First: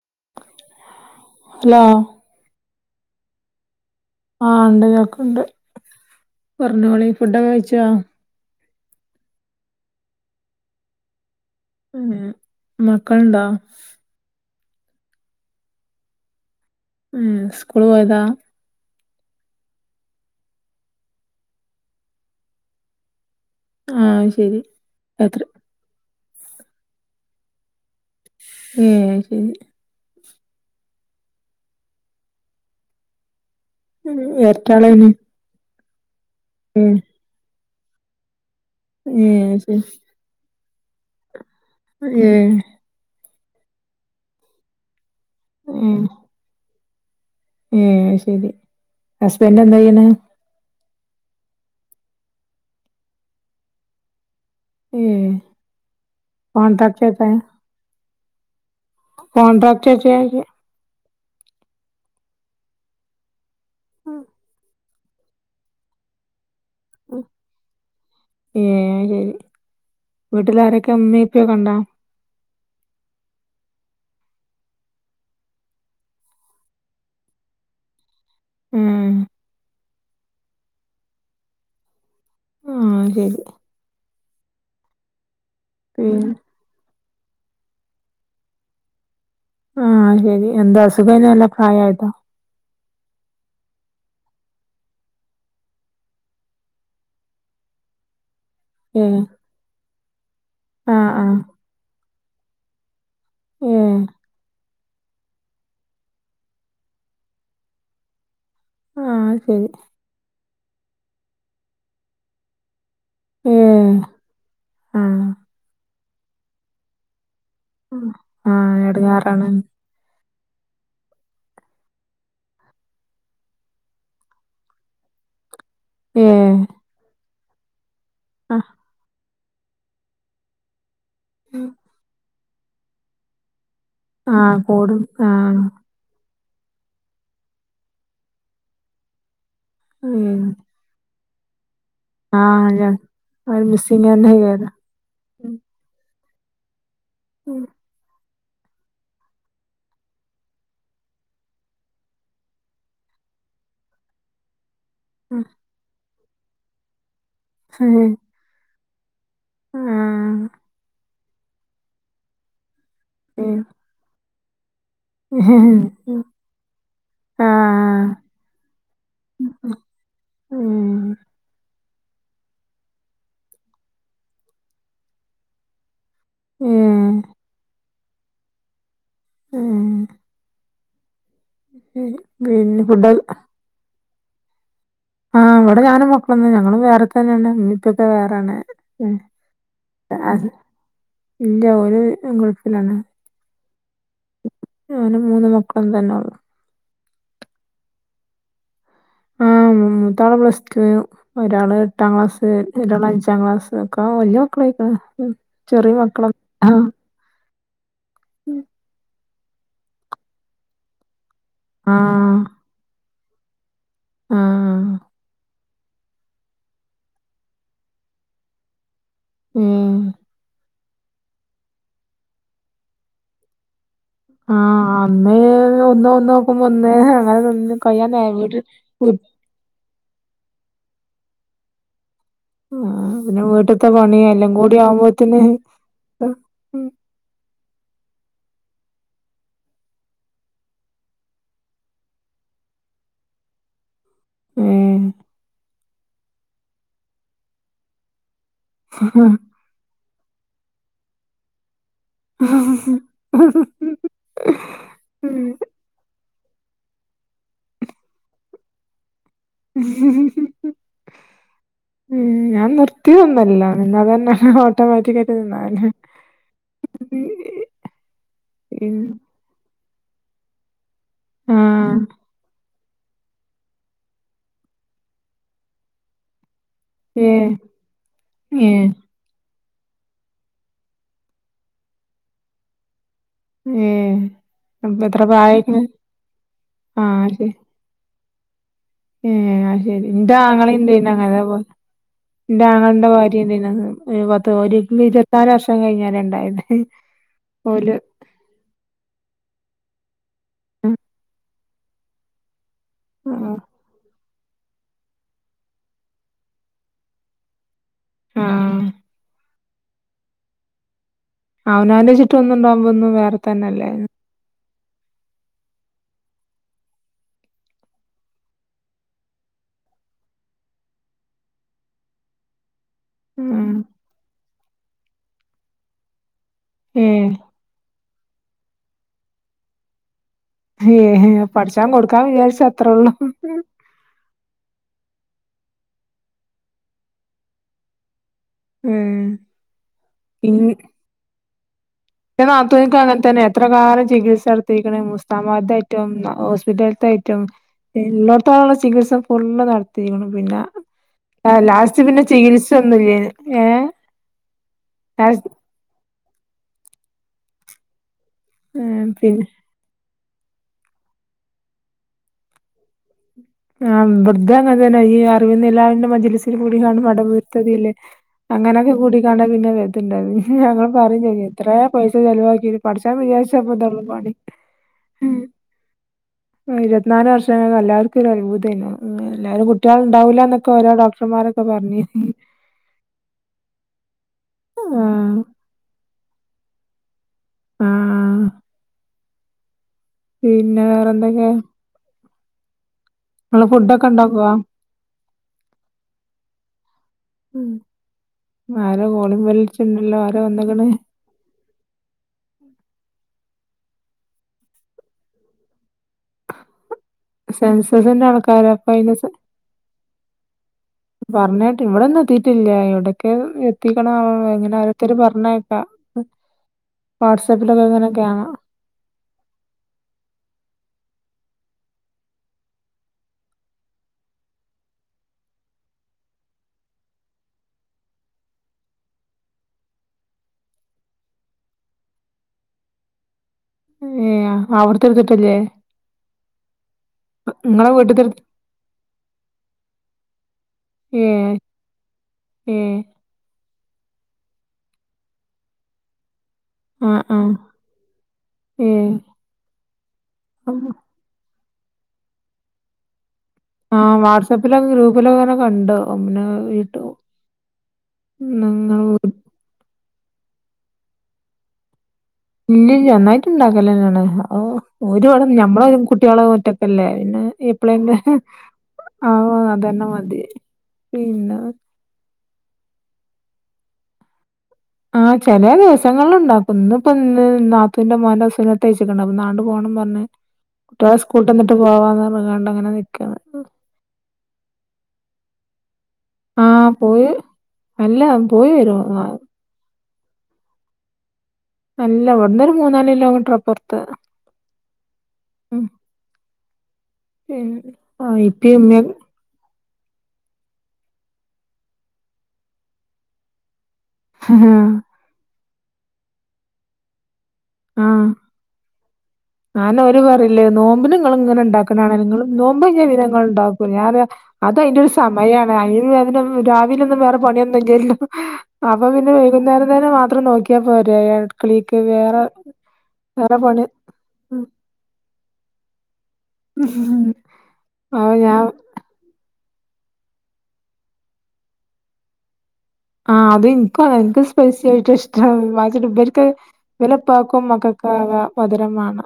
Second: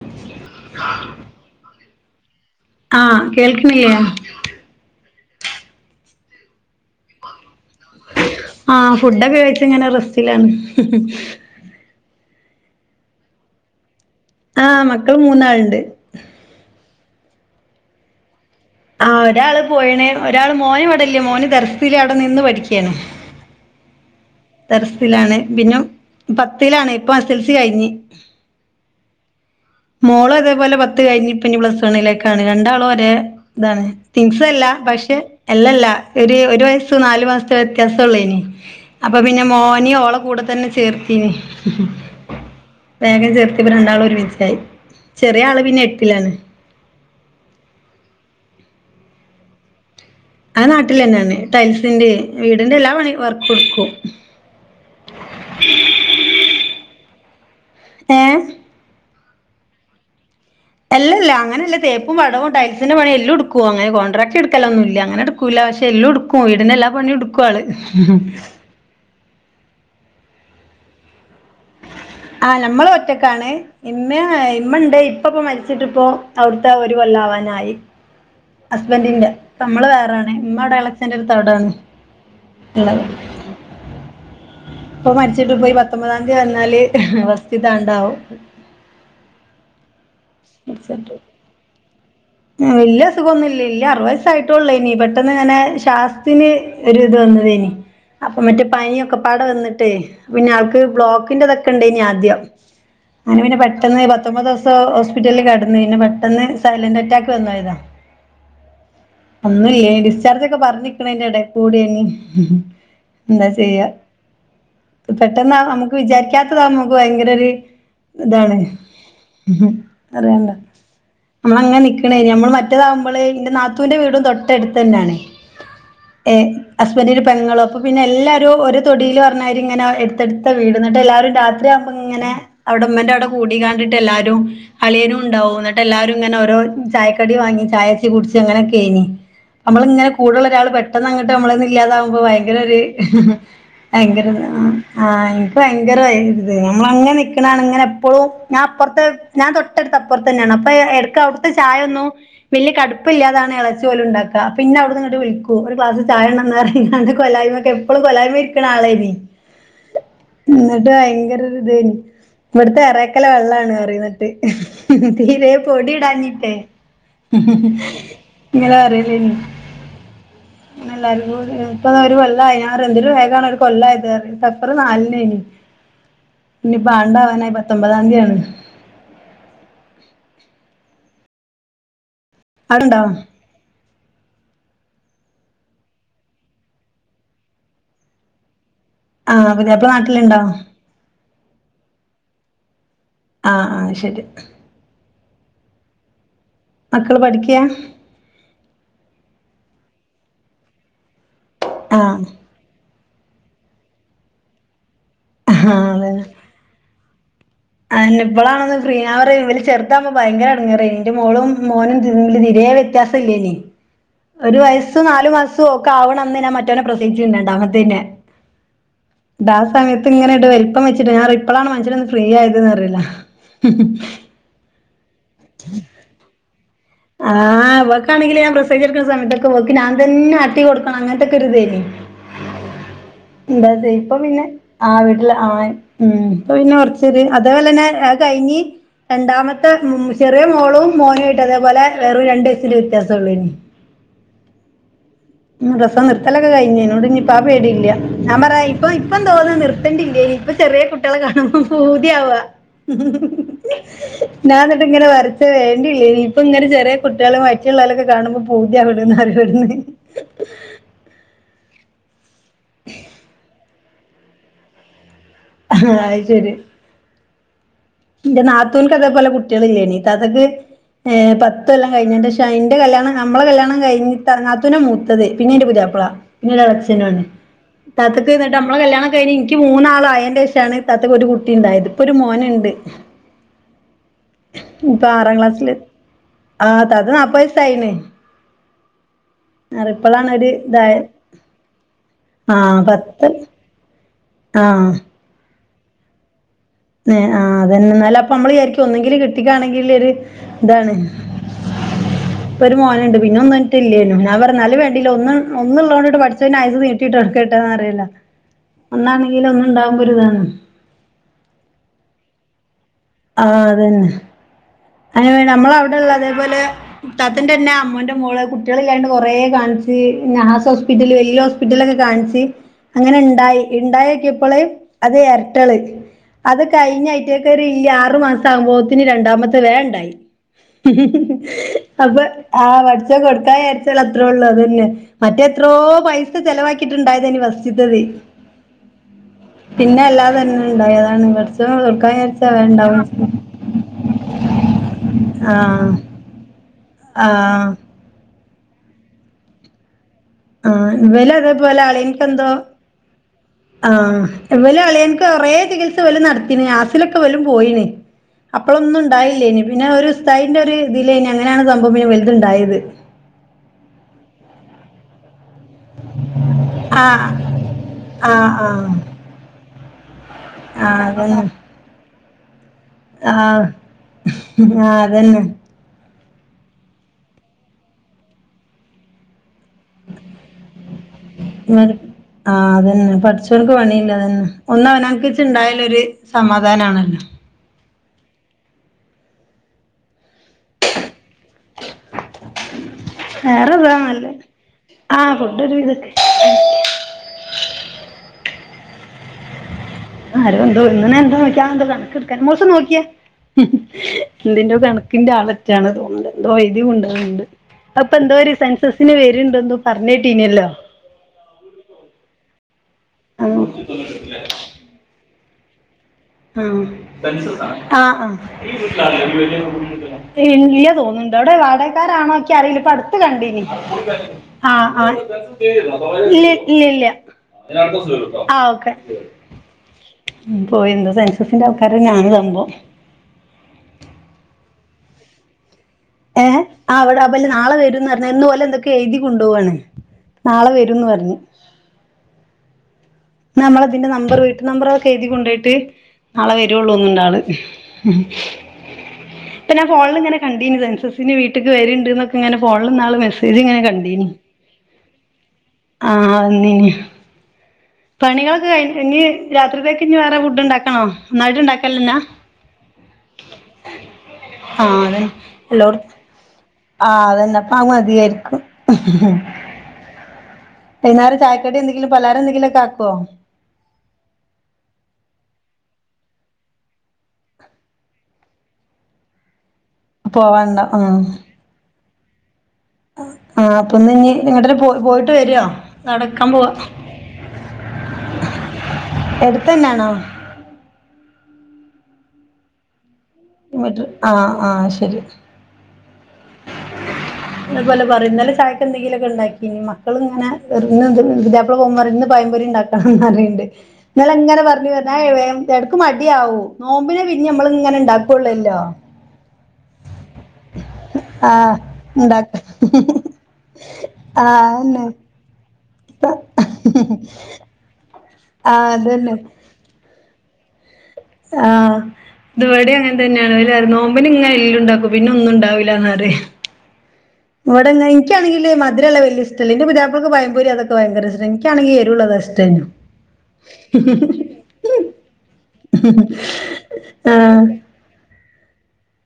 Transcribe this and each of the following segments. [unintelligible] Hello ആഹ് കേൾക്ക്ണ് യേ ആഹ് ണ്ട് കേക്ക്ണ്ട് പറഞ്ഞോളി ഫുഡ്ഡോക്കെ കഴ് ആഹ ഫുഡൊക്കെ കഴിച്ച് ഇങ്ങനെ റസ്റ്റിലാണ് ഹ് ഹ്. ഉഹ്മ് മക്കൾണ്ടോ? ആഹ് മക്കൾ മൂന്നാൾണ്ട്. ഉം സ്കൂൾ പോയതാ. ആ ഒരാള് പോയിണ്‌ ഒരാൾ മോനിവിടില്യാ, മോന് ദർഫില് അവിടെ നിന്ന് പഠിയ്ക്കാണ് ആ ശരി ദർഫിലാണ് എത്ര പിന്നോം പത്തിലാണ്, ഇപ്പം എസ് എൽ സി കഴിഞ്ഞ്. ഉഹ്മ്... ഹും മോളതേപോലെ പത്ത് കഴിഞ്ഞ് പ്പ ഞ്ഞി പ്ലസ് വണ്ണിലേക്കാണ്, രണ്ടാളും ഒരേ താണ് ട്വിൻസ് അല്ല എരട്ടാളേനി പഷെ, എല്ലല്ല എടി ഒരു ഏ വയസ് നാലു മാസ വ്യത്യാസൊള്ളേനി, അപ്പൊ ഏ പിന്നെ ശരി മോനെ ഓളകൂടെ തന്നെ ചേർത്തിനി. [unintelligible] വേഗം ചേർത്തിയപ്പം രണ്ടാളും ഒരുമിച്ചായി, ചെറിയാള് പിന്നെ എട്ടിലാണ്. ഉം.. ശരി ഹസ്ബൻഡ് എന്താ ചെയ്യണേ? ആ നാട്ടിലെന്നാണ്, ടൈൽസിന്റെ വീടിന്റെ എല്ലാ പണി വർക്കെടുക്കും. [unintelligible] ഏഹ് കോൺണ്ട്രാട്ര് ചെയ്യ എല്ലല്ലാ അങ്ങനല്ല തേപ്പും, പടവും, ടൈലസിന്റെ പണിയും എല്ലോടുക്കും അങ്ങനെ കോൺട്രാക്റ്റ് എടുക്കലോ ന്നില്ല അങ്ങ് - കുലാ ശേ എല്ലോടുക്കും വീടിന്റ എല്ലാ പണിയും എടുക്കും ആള് യേ ശരി വീട്ടിലാരൊക്കെ ഉമ്മയോക്കെ ണ്ടോ ആഹ് ഞമ്മള് ഒറ്റക്കാണ് ഇമ്മ്യായി ഇമ്മണ്ട് ഇപ്പ പോ മരിച്ചിട്ട്പ്പൊ അവിടത്തെഒരു കൊല്ലവനായി. ഏ ഹസ്ബൻറിന്റെ നമ്മള് വേറാണ്, ഉമ്മ ആടെ എളച്ചന്റെടുത്ത് അവിടാണ് ആ ള്ള ത് ശരി ഉപ്പ മരിച്ചിട്ട് ഇപ്പയ്‌ പിന്നെ പത്തൊമ്പതാന്തി വന്നാല് ഫസ്റ്റ്ത്താണ്ടാവും. ആഹ് ശരി എന്താ അസുഖാ യിണെന്നോ പ്രായായിട്ടോ. വെല്ല്യ സുഖോന്നില്ല ഇല്ല്യ അറുപതു വയസ്സായിട്ടുള്ളേനി പെട്ടനിങ്ങനെ ശാസ്ത്തില് ഒരിത് വന്നതേനി.. അപ്പൊ മറ്റു ഏ പനിയൊക്കെപാടെ വന്നിട്ടേ, പിന്നെ ആൾക്ക് ആ ആ ബ്ലോക്കിന്റെ ഇതൊക്കെ ഇണ്ടെയ്നി ആദ്യം. അനേ പിന്നെ ഏ പെട്ടെന്ന് പത്തൊമ്പത് ദിവസം ഹോസ്പിറ്റലിൽ കെടന്നു പിന്നെ പെട്ടെന്ന് സൈലന്റ് അറ്റാക്ക് ആ ശരി [unintelligible] ചെലതൊക്കെ പറഞ്ഞിക്ക്ണെന്റെ എടെകൂടെയ്നി ഉഹ്മ് എന്താ ഏ ചെയ്യ, ആ പെട്ടെന്നാ നമുക്ക് വിചാരിക്കാത്തതാ നമുക്ക് ഭയങ്കര ഒരു ആ ആ, ഇതാണ് എടങ്ങാറാണ് അറിയണ്ട ഇന്നാ അങ്ങനെ നിക്ക് ക്കുണ് ഞമ്മൾ മറ്റേതാവുമ്പള് എന്റെ നാത്തുന്റെ വീടും തൊട്ടടുത്ത് ന്നെയാണെ. ഏ ഹസ്ബൻടിന്റെ പെങ്ങളും അപ്പൊ പിന്നെ ആ എല്ലാരും ഒരു തൊടിയിലും ഇങ്ങനെ എടുത്തെ എടുത്ത വീടന്നിട്ട് എല്ലാരും രാത്രിയാവുമ്പോ അവിടെമ്മന്റെ വിടെ കൂടി കാണ്ടിട്ട് എല്ലാരും ആ കൂടും അളിയനും ആ ഉണ്ടാവും എന്നിട്ട് എല്ലാരും ഇങ്ങനെ ഓരോ ചായക്കടി വാങ്ങി ചായച്ചി കുടിച്ച് അങ്ങനൊക്കെഴിനി നമ്മള ങ്ങനെ ഉം കൂടുള്ളരാള് പെട്ടെന്ന് അങ്ങട്ട് നമ്മളൊന്നും ഇല്ലാതകുമ്പോ ആ ഭയങ്കര ഒരു ഹ് അത് മിസ്സിങ് തന്നെ ഭയങ്കര ചെയ്യലാ ആഹാ ഇൻക്ക് ഭയങ്കരതായിത് നമ്മളങ്ങനെ നിക്കണാണ് ഇങ്ങനെ എപ്പളും ഞാ അപ്പർത്ത് ഞാ തൊട്ടട്ത്ത അപ്പർത്തന്നെണ് അപ്പൊ എട്ക്ക് ഔടുത്തെ ചായൊന്നും വല്യ കടുപ്പല്ല്യാതാണ് ഇളച്ചിയോലും ഇണ്ടാക്ക അപ്പിന്നെ അവിട്ന്ന്ങ്ങട്ട് വിളിക്കും ഒരു ക്ലാസ് ചായൊണ്ടന്നറിയും കൊലായ്മക്കെ ആ ഏ, എപ്പളും കൊലായ്മെ ഇരിക്ക്ണാളേനി ആ ഇന്ന്ട്ട് ഭയങ്കര ഒരുതേനി ഇവട്ത്തെ എറേക്കലെ വെള്ളാണ് അറിന്നെട്ട് തീരെ പൊടി ഇടാഞ്ഞിട്ട് ഹ്‌ ഹ് ഇങ്ങെളറീലേനി പിന്നെല്ലാ ഉം, ഇപ്പെതാ ഒരു കൊല്ലായി ഞാറിയാ എന്തൊരു വേഗാണ് ഒര് കൊല്ലായതെറിയാ സഫെറ് നാലിനേനി ഏ, ഞ്ഞു പ്പോ ആണ്ടാവാനായി പത്തൊമ്പതാം തീയതിയാണ് ഏഹേ പിന്നെ അവിടെണ്ടോ ഫുഡക്കൊ ആഹാ ഇവടെ ഞാനും മക്കളെന്നെ ഞങ്ങളും വേറെ തന്നേണ് ഇമ്മിപ്പിയൊക്കെ വേറേണ് ആഹ് പുതിയാപ്ല നാട്ടിലുണ്ടോ ഇല്ല്യ ഓല് ഗൾഫിലാണ് ആഹ്.. ആഹ് അയ്ശെരി ഞാനും മൂന്ന് മക്കളും തന്നൊള്ളു മക്കള് പഠിക്യ? ആഹ് മൂത്താള് പ്ലസ് ടു ഒരാള് എട്ടാം ആഹ് ക്ലാസ് ഒരാൾ അഞ്ചാം ക്ലാസ് ഒക്കെ വല്യ മക്കളായിക്കണ് ആഹ് ചെറിയ മക്കളൊന്നുല്ല്യാ അയെന്നെ ഇപ്പളാണൊന്ന് ഫ്രീയാ ഞാറിയാ ഇബല് ചെറ്ത്താവുമ്പോ ഭയങ്കര ഇടങ്ങേറേനി ഇന്റെ മോളും മോനും ആഹ് തീരേ വ്യത്യാസല്ല്യാനി ഒരു ആഹ് വയസ്സും നാലു മാസം ഓക്കാവ്ണന്ന് ഞ്ഞാ മറ്റോനെ പ്രസവിച്ചീണ്ട് രണ്ടാമത്തേനെ ട്ടാ ഏഹ് സമയത്ത് ഇങ്ങെനാണ്ട് വല്പ്പം വെച്ചിട്ട് ഞാറിയെ ഇപ്പളാണ് മനഷ്യനൊന്ന് ഫ്രീയായത് ന്നറിയെലാ ആഹാ അന്ന് ഒന്ന് ഒന്ന് നോക്കുമ്പോ ഒന്ന് അങ്ങനെന്ന് കഴിയാ ഓല്ക്ക് ഞാൻ തന്നെ ആട്ടി കൊടുക്കണം അങ്ങൻത്തൊക്കൊരുതേനി ആഹ് പിന്നെ വീട്ട്ത്തെ [unintelligible] ഇപ്പൊ പണി പിന്നെ എല്ലാം കൂടി ആ വീട്ടില് ആവുമ്പോത്തിന് ആളായി ഉം ഇപ്പൊ പിന്നെ കൊർച്ചെര് അതേപോലെന്നെ അഹ് കഴിഞ്ഞ് രണ്ടാമത്തെ ഉം ചെറിയ മോളും മോനോവായിട്ട് അതേപോലെ വെറും രണ്ടു വയസിന്റെ വ്യത്യാസൊള്ളേനി ഏഹേ പ്രസവം നിർത്തലൊക്കെ കഴിഞ്ഞു അയിനോണ്ട്ഞ്ഞ്പ്പം ആ പേടില്ല ഞാ പറിയാ ഇപ്പൊ ഇപ്പം തോന്നാ നിർത്ത ണ്ടില്ലേനി ഇപ്പൊ ചെറിയാ കുട്ടിയളെ കാണുമ്പോ പൂതിയാവ ഞാ ഇന്നട്ട്ങ്ങനെ വെർതെ വേണ്ടില്ലേനി ഇപ്പങ്ങനെ ചെറിയ കുട്ട്യായളെ വയറ്റ്ള്ളോലൊക്കെ കാണുമ്പോ പൂ തിയാവ്ണ്ന്ന് അറിവട്ന്ന് ഞാൻ നിർത്തിയതൊന്നുവല്ല എന്നാ തന്നെ സ്വവാക്കിക്കായിട്ട് നിന്നതെന്നെ അത് ഇന്റെ നാത്തൂൻക്ക് അതെപോലെ കുട്ടിയള് ഇല്ല്യോനി താത്താക്ക് ഏഹേ ആ പത്തൊല്ലം കഴിഞേന്റെശം അയിന്റെ കല്യാണം നമ്മളെ കല്യാണം കഴിഞ്ഞിട്ടാള് നാത്തൂന മൂത്തത് പിന്നെയിന്റെ പുതിയാപ്പളാ പിന്നെ ഒരെളച്ചെനോനി ഏ താത്തക്ക് ഇന്നട്ട് ഏ നമ്മള് കല്യാണ ക്കെ കഴിഞ് ഇൻക്ക് മൂന്നാളും അയേന്റെഷാണ് ഇത്താത്തക്കൊരു കുട്ടിണ്ടായത് ഇപ്പൊരു മോന്ണ്ട് ഏഹേ ഇപ്പൊ അപ്പെത്ര ആറാം ക്ലാസ്സില് പ്രയായ്ക്ക്ണ് ആഹ് അയ്ശെ [unintelligible] യിണ് ഏഹേ അയ്‌ശെരി ഇന്റെ ഒരു ഇതായെ ആങ്ങളിണ്ടായിനി അങ്ങനെ ഇതേ പോലെ ന്റെ ആഹ് ആങ്ങളന്റെ പത്ത് ഭാര്യ ഇണ്ടാരുന്നു പത്ത് ഒരു ആഹ് ഇരുപതിന്നാല് വർഷം കഴിഞ്ഞാരെ ഇണ്ടായത് ഏ ആഹ് അതന്നെ ഓല് എന്നാലപ്പൊ അമ്മള് വിയാരിക്കും ഒന്നെങ്കില് കിട്ടിക്കാണെങ്കി ഒരു ഇതാണ് ഇപ്പൊരു മോന്ണ്ട് ആ പിന്നെ ഒന്ന് റ്റ്ല്യൊനും ഞ പറയലാ ന്നാലും വേണ്ടില്ല ഒന്ന് ഒന്ന്ള്ളൊട്ട് പഠിച്ചോയയിന് ആയ്സ്സ് നീട്ടിട്ടൊടുക്കെട്ടേന്നറിയെലാ ആ ഒന്നാണെങ്കിലും ഒന്ന്ണ്ടാകുമ്പൊര്താണ് അവനാന്റെച്ചിട്ട് ഒന്നുണ്ടാവുമ്പൊ അഒന്നും വേറെ തന്നല്ലേ.. അങ്ങെനെ നമ്മളവ്ടെള്ള അതെപോലെ ഇത്താത്തന്റെന്നെ അമ്മോന്റെ മോള് കുട്ടിയളില്ലാഞ്ഞ്ട്ട് കൊറേ കാണിച്ച് നഹാസ് ഹോസ്പിറ്റല് വലിയ ഹോസ് പറ്റിലൊക്കെ കാണിച്ച് അങ്ങനെണ്ടായി ഉം. ഇണ്ടായോക്കിയപ്പള് അത് എരട്ടള് അത് ഏ കഴിഞ്ഞയിട്ടക്കൊരുല്ലേ ആറു മാസാവുമ്പോത്തിന് രണ്ടാമത്തെ വേ ഇണ്ടായി ഏ പഠച്ചാൻ കൊടുക്കാൻ അപ്പൊ വിചാരിച്ച ആ അത്രേ ഒള്ളൂ വടിച്ച കൊടുത്താ അത്രേ ഉള്ളൂ അത് തന്നെ മറ്റെത്രോ പൈസ ചെലവാക്കിയിട്ടുണ്ടായതെനി വസ്ച്ച്ത്തത്. ഏ പിന്നെ അല്ലാത തന്നെ ഇൻ ഉണ്ടായതാണ്. പടച്ചോൻ കൊർക്കാന്ന് ജാരിച്ച എന്റെ നാത്തൂനിക്കും അണ്ടാവും. അങ്ങനെ തന്നെ എത്ര കാലം ചികിത്സടത്തിയിരിക്കണ് ആഹ് മുസ്താമാബാദായിട്ടും ഹോസ്പിറ്റലത്തെ ആയിട്ടും. ആഹ് ഇല്ലട്ത്തോളള്ള ചികിത്സ ഫുള്ള് നട പി, പിന്ന ആഹ് ഇവല് അതേപോലെ ലാസ്റ്റ് പിന്നെ അളിയൻക്കെന്തോ ചികിത്സൊന്നുല്ലെന് ഏ എവലോളിയൻക്ക്‌ കൊറെ ചികിത്സ ത്ഓല് നടത്തിന് ആസിലൊക്കെ വലും പോയിന് അപ്പളൊന്നും ഇണ്ടായില്ലേന്. പിന്നെ ഒരു സ്ഥൈന്റെ ഒരു ഇതിലേന് അങ്ങനാണ് സംഭവം പിന്നെ വലുതുണ്ടായത്. ആഹ് വ്ടതേം അങ്ങ തന്നെ ഈ അറിവി എലാന്റെ മജിലിസിൽ കൂടി കാണ്ട് ആഹ് മടപുരത്തതില്ലേ ആഹ് ആഹ് അങ്ങനൊക്കെ കൂടിക്കാണ്ടാ പിന്നെ ണ്ട ഞങ്ങള് ആഹ് പറയേം ചെ അതന്നെ ഇത്രേം പൈസ ചെലവാക്കി പടച്ചോൻ ആഹ് വിചാരിച്ചപ്പ എന്തള്ള പാടെ. ആഹ് ഉം. അതന്നെ ഇരുവത് നാല് വർഷം എല്ലാർക്കും ഒരു അത്ഭുതായിന്നു. എല്ലാരകു കുട്ട്യാള് ഇണ്ടാവൂലാന്നൊക്കെ ഒരോ ഡോക്ടർമാരൊക്കെ പർഞീനി ആ അതന്നെ പടച്ചോൻക്ക് പണിയില്ലതന്നെ ഒന്ന് ആഹ് അവനോൻക്‌ച്ച് ഉണ്ടായലോരു സമാധാനാണല്ലോ. ആഹ്, ആഹ് പിന്ന വേറെന്തൊക്കെ? നിങ്ങള് ഫുഡൊക്കെ വേറെതാണല്ല ഉണ്ടാക്കുവോ ആഹ് ഫുഡൊ ഒരു വിതക്കെ ഉം ആര കോലിങ് ബെൽ ല്ല ആരോ എന്തോ ഇന്നെ എന്താ നോക്കാ എന്തോ കണക്കെടുക്കാൻ മോസം നോക്കിയെ. എന്തിന്റോ കണക്കിന്റെ അളറ്റാണ് തോന്നണ്ട് എന്തോ വൈദ്യമുണ്ട്. ണ്ട് സെൻസസിന്റെ അപ്പൊന്തൊര് ആൾക്കാരാ അപ്പൊ സെൻസസിന് അയിന് വര്ണ്ടെന്ന് പറഞ്ഞെട്ടിനല്ലോ. പറഞ്ഞെട്ട് ഇവിടൊന്നും എത്തീട്ടില്ല. എവിടൊക്കെയൊ ആ എത്തീക്കാണാവൊ ങ്ങനരോ ഒത്തിരി പറഞ്ഞായിപ്പ. ആ, ആഹ്, ആഹ്. കാണാം ഇല്ല്യ തോന്നുന്നുണ്ട് അവിടെ വാടകക്കാരാണോക്കെ അറിയില്ല ഇപ്പ അടുത്ത് കണ്ടിനി. ആഹ്, ആ, ഇല്ല, ഇല്ല, ഇല്ല. ആ ഓക്കെ. ഉം പോയിന്തൊ. സെൻസിന്റെ ആൾക്കാരെ ഞാന് [unintelligible] ആ അവിടെത്തെടുതിട്ടില്ലേ. ഏ അവിടെ അപ്പല നാളെ വരുംന്ന് വീട്ടിത്തെ പറഞ്ഞ ഇന്ന്ഓല് എന്തൊക്കെ എഴുതി കൊണ്ടോവാണ്. നാള വരുംന്ന് പറഞ്ഞ്. ഉം. നമ്മള അതിന്റെ നമ്പർ വീട്ട് നമ്പറോക്കെ എഴുതി കൊണ്ടോയിട്ട് നാളെ വരുള്ളൂ ഒന്നുംന്ത ആഹ് ആള്. ആഹ് ഏഹ് ഇപ്പ ഞാ ഫോണിലിങ്ങനെ കണ്ടീനി സെൻസസ്. പിനി വീട്ടിക്ക് വരുണ്ട് എന്നൊക്കെ ഇങ്ങനെ ഫോണിലിന്നാള് മെസെ ആഹ് വാട്സപ്പില ഗ്രൂപ്പിലൊക്കെങ്ങനെ കണ്ടു ആഹ് അമ്മനെ വന്നീനി വീട്ടു പണികളൊക്കെ കഴി നിങ്ങള് ഇനി രാത്രിത്തേക്ക് ഇനി വേറെ ഫുഡ്ണ്ടാക്കണോ? ഒന്നായിട്ട് ഉണ്ടാക്കലന്നാ. ഇല്ലല്ല ഒന്നായിട്ട് ഇണ്ടാക്കലന്നെയാണ്. ഓ, ആഹ് അതന്നെ ഒരുപാട് ഞമ്മള എല്ലോടത്തും കുട്ട്യളെ ഒറ്റ എല്ലേ ആഹ് പിന്നെ അതന്നെ അപ്പ അത് എപ്പളെ മതിയായിരിക്കും ആ അതന്നെ മതി. വൈന്നേരം പിന്നെ ചായക്കടി എന്തെങ്കിലും പലാര എന്തെങ്കിലൊക്കെആക്കുവോ? ആഹ് ചെല ദെവസങ്ങള്ല് ഉണ്ടാക്കും. ഇന്ന്പ്പൊ ഇ നാത്തൂന്റെ മോന്റെ സുനതയിച്ചിട്ടണ്ട അപ്പൊനാണ്ടു പോണ ഇന്ന് പോവാണ്ടോ കുട്ട്യോളെ ആഹ് സ്കൂളട്ടന്നിട്ട് പോവാന്ന്പറഞ്ങ്ങാണ്ട് നിക്കാണ്. ആ അപ്പൊന്ന് ഇനി നിങ്ങട്ട പോയിട്ട് വരുവോ? നടക്കാൻ പോവാ. ആഹ് പോയി അല്ല പോയി വരും ആ, എടുത്തെന്നാണോ? അല്ല ഇവിടുന്നൊരു മൂന്ന്, നാല് കിലോമീറ്റർ അപ്പുറത്ത് ആഹ്, ആഹ് ശരി. ഉം അത് പിന്നെ പോലെ പറിം ഇന്നലെ ഇപ്പിം ചായയ്ക്ക ഇമ്മിം എന്തെങ്കിലിമോക്കെ ബണ്ടാക്കിനി ബമ്മ മക്കള് ഇങ്ങനെ എ ഇതപ്പന്ന് പുത്യാപ്ല പോവുമ്പം പറിം ഇന്ന് ഭയംപൊര ഇണ്ടാക്കണംന്ന് അറിണ്ട് ഇന്നെലെ ഇങ്ങനെ പറഞ്ഞുഞ്ഞ എടക്ക് മടിയാവൂ. നോമ്പിനെ പിഞ് നമ്മള ഇങ്ങനെ ഇണ്ടാക്കൊള്ളല്ലോ ഞാന ഒരുര് പറയില്ലേ നോമ്പിന് ഇങ്ങള് ഇങ്ങനെ ആഹ് ഇണ്ടാക്ക്ന്നാണ. നിങ്ങളും ഇണ്ടാക്ക നോമ്പഴി ജീവിനങ്ങൾ ഉണ്ടാക്കൂഞ ആഹ് അത് അയ്ന്റെ അതന്നെ ഒരു സമയാണ് അ രാവിലൊന്നും വേറെ പണിയ ല്ല ആഹ് അപ്പൊ പിന്നെ അതന്നെ വൈകുന്നേരം തേന്നെ മാത്രം നോക്കി പോരാ ആഹ് കിളിക്ക് വേറെ വേറെ പണി ഇ ബെന് ഉം. എല്ലു ഉണ്ടാക്കും. പിന്നെ ഒന്നും ഉണ്ടാവില്ലന്നാണറ്യെ. ഇവിടെ അപ്പൊ ഞാൻ ഇൻക്ക്യാണെങ്ക മധിരയുള്ള വല്യുഇ്ടംല്ല. ഇന്റെ പുത്യാപ്ലക്കൾക്ക് പഴമ്പൊരി അതൊക്കെ ഭയങ്കര ഇഷ്ട ഇൻണെങ്കി എരുള്ളത് അസ്- ആഹ് അതും ഇൻക്ക്‌ എന്ക്ക്‌ സ്പൈസി ആയിട്ട് ഇഷ്ട [unintelligible] വര്ക്ക്‌ പ്പാക്കും, ആഹ് മക്ക [unintelligible] മധുരമാണ്.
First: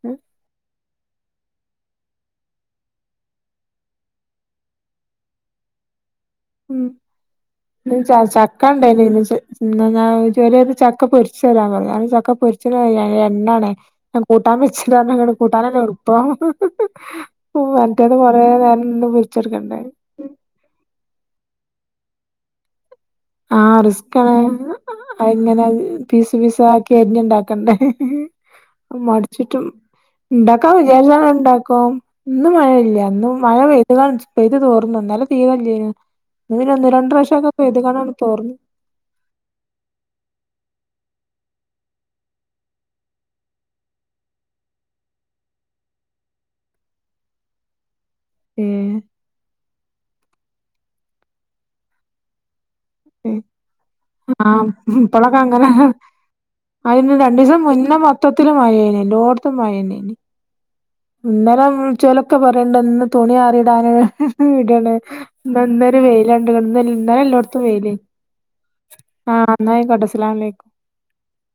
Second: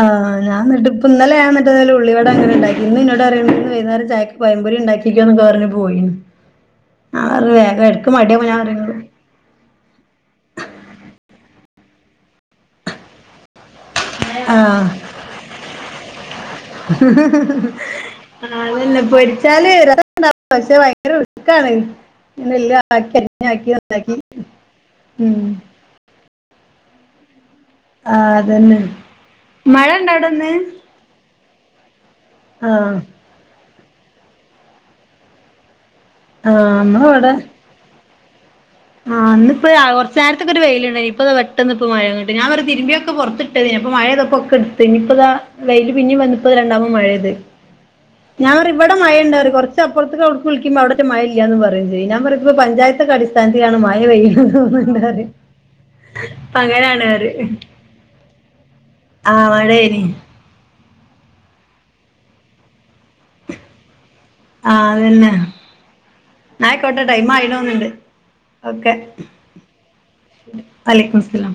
ആ ഞാൻ ഇന്നട്ട് ഇന്നലെ ഞാൻ മറ്റേ [unintelligible] ല ഉള്ളി വട അങ്ങനെ ഇണ്ടാക്കി ഇന്ന് ഇന്നോട് അറിയ ഇന്ന് വൈന്നാര ചായ് പയമ്പൊരി ഇണ്ടാക്കിക്കുക്ക്യോ ന്ന് ക്കെ പറഞ്ഞ് പോയിന്ന് ഉം ഇ മടിയാവുമ്പം ഞാൻ ചക്ക പറിം ഉണ്ടയ്ല്ല ഇന്നോട് ഇന്ന് ഞാൻ ജോലിയൊക്. ചക്ക പൊരിച്ച് തരാൻ പറഞ്ഞു അന്ന് ചക്ക പൊരിച്ച എണ്ണാണേ ഞാൻ കൂട്ടാൻ ആഹ്. വെച്ചിട്ടങ്ങ കൂട്ടാന തന്നെ എറപ്പം [unintelligible] പൊരിച്ചെടുക്കണ്ടേ പൊരില് പക്ഷെ ഭയങ്കര ഉഴുക്കാണ്. എല്ല ആക്ക ആഹ് റിസ്ക്കാണ ഉം എങ്ങനെ പീസ് പീസ് ആക്കി അരിഞ്ഞ ഉണ്ടാക്കണ്ടേ ആ അതന്നെ മടിച്ചിട്ടും മഴ ഇണ്ടോ അവിടെന്ന് ഇണ്ടാക്ക ത്യാവശം ഉണ്ടാക്കും ഇന്നും ആഹ് മഴയില്ല ഇന്ന് മഴ പെയ ഇത് ഇത് തോർന്നു ഇന്നെല തീതല്ല ആഹ് ഒന്ന് ഇന്ന് രണ്ടണ്ട് ഇവിടെ പ്രാവഷംക്കെ ഇത് കാണാണ് തോർന്നു ആഹ് അന്ന് ഇപ്പോ കൊറ്ച്ചേ രത്തൊക്കെ വെയിലുണ്ടായിനി. ഇപ്പ താ പെട്ടെന്ന് ഇപ്പോ മഴ കിട്ട് ഞാൻ പറ്യ തിരുമ്പിയൊക്കെ പൊറ്ത്ത് ട്ട അപ്പ മഴ ഇതൊപ്പൊ ഒക്കെ ഇടുത്ത്. ഇനിയിപ്പതാ വെയില്ൽ പിന്നിം വന്ന് ഇപ്പോ രണ്ടാവാ മഴയ്ത് ഞാൻ പറി ഇവടെ ഏഹ് മഴയുണ്ടോറിം കൊറച്ചപ്പുറത്ത്. ളിക്ക്പോ അവിടെ മഴ ഇല്ലാന്ന് പറയും. ചെയ്യ ഞാൻഞ്ഞപ്പ പഞ്ചായത്തെ ആഹ് ഇപ്പളക്കെ അങ്ങനെ ഇപ്പ അങ്ങനാണ് അതിന് പറയും രണ്ടീസം മുന്നെ മൊ- മൊത്തത്തിലും മഴനി ആഹ് എല്ലോടത്തും മഴേനി മഴന്നെനി. ഇന്നെലെ വിള്ച്ചോലൊക്കെ പറ് ഇണ്ടെന്നു തുണി ആറിയതാന്. ആഹ് ഇടാണ് അതന്നെ അന്നെരം. ന്നാ ആയിക്കോട്ടെ വെയിലണ്ടന്നരം ടൈം എല്ലോട പത്ത ത്തും ആയിണോന്നുണ്ട് വെയില് ഓക്കെ ആഹ് ഇന്നയിക്കോട്ടെ അസ്ലാ അലൈക്ക് അലൈക്കു മുസ്ലാം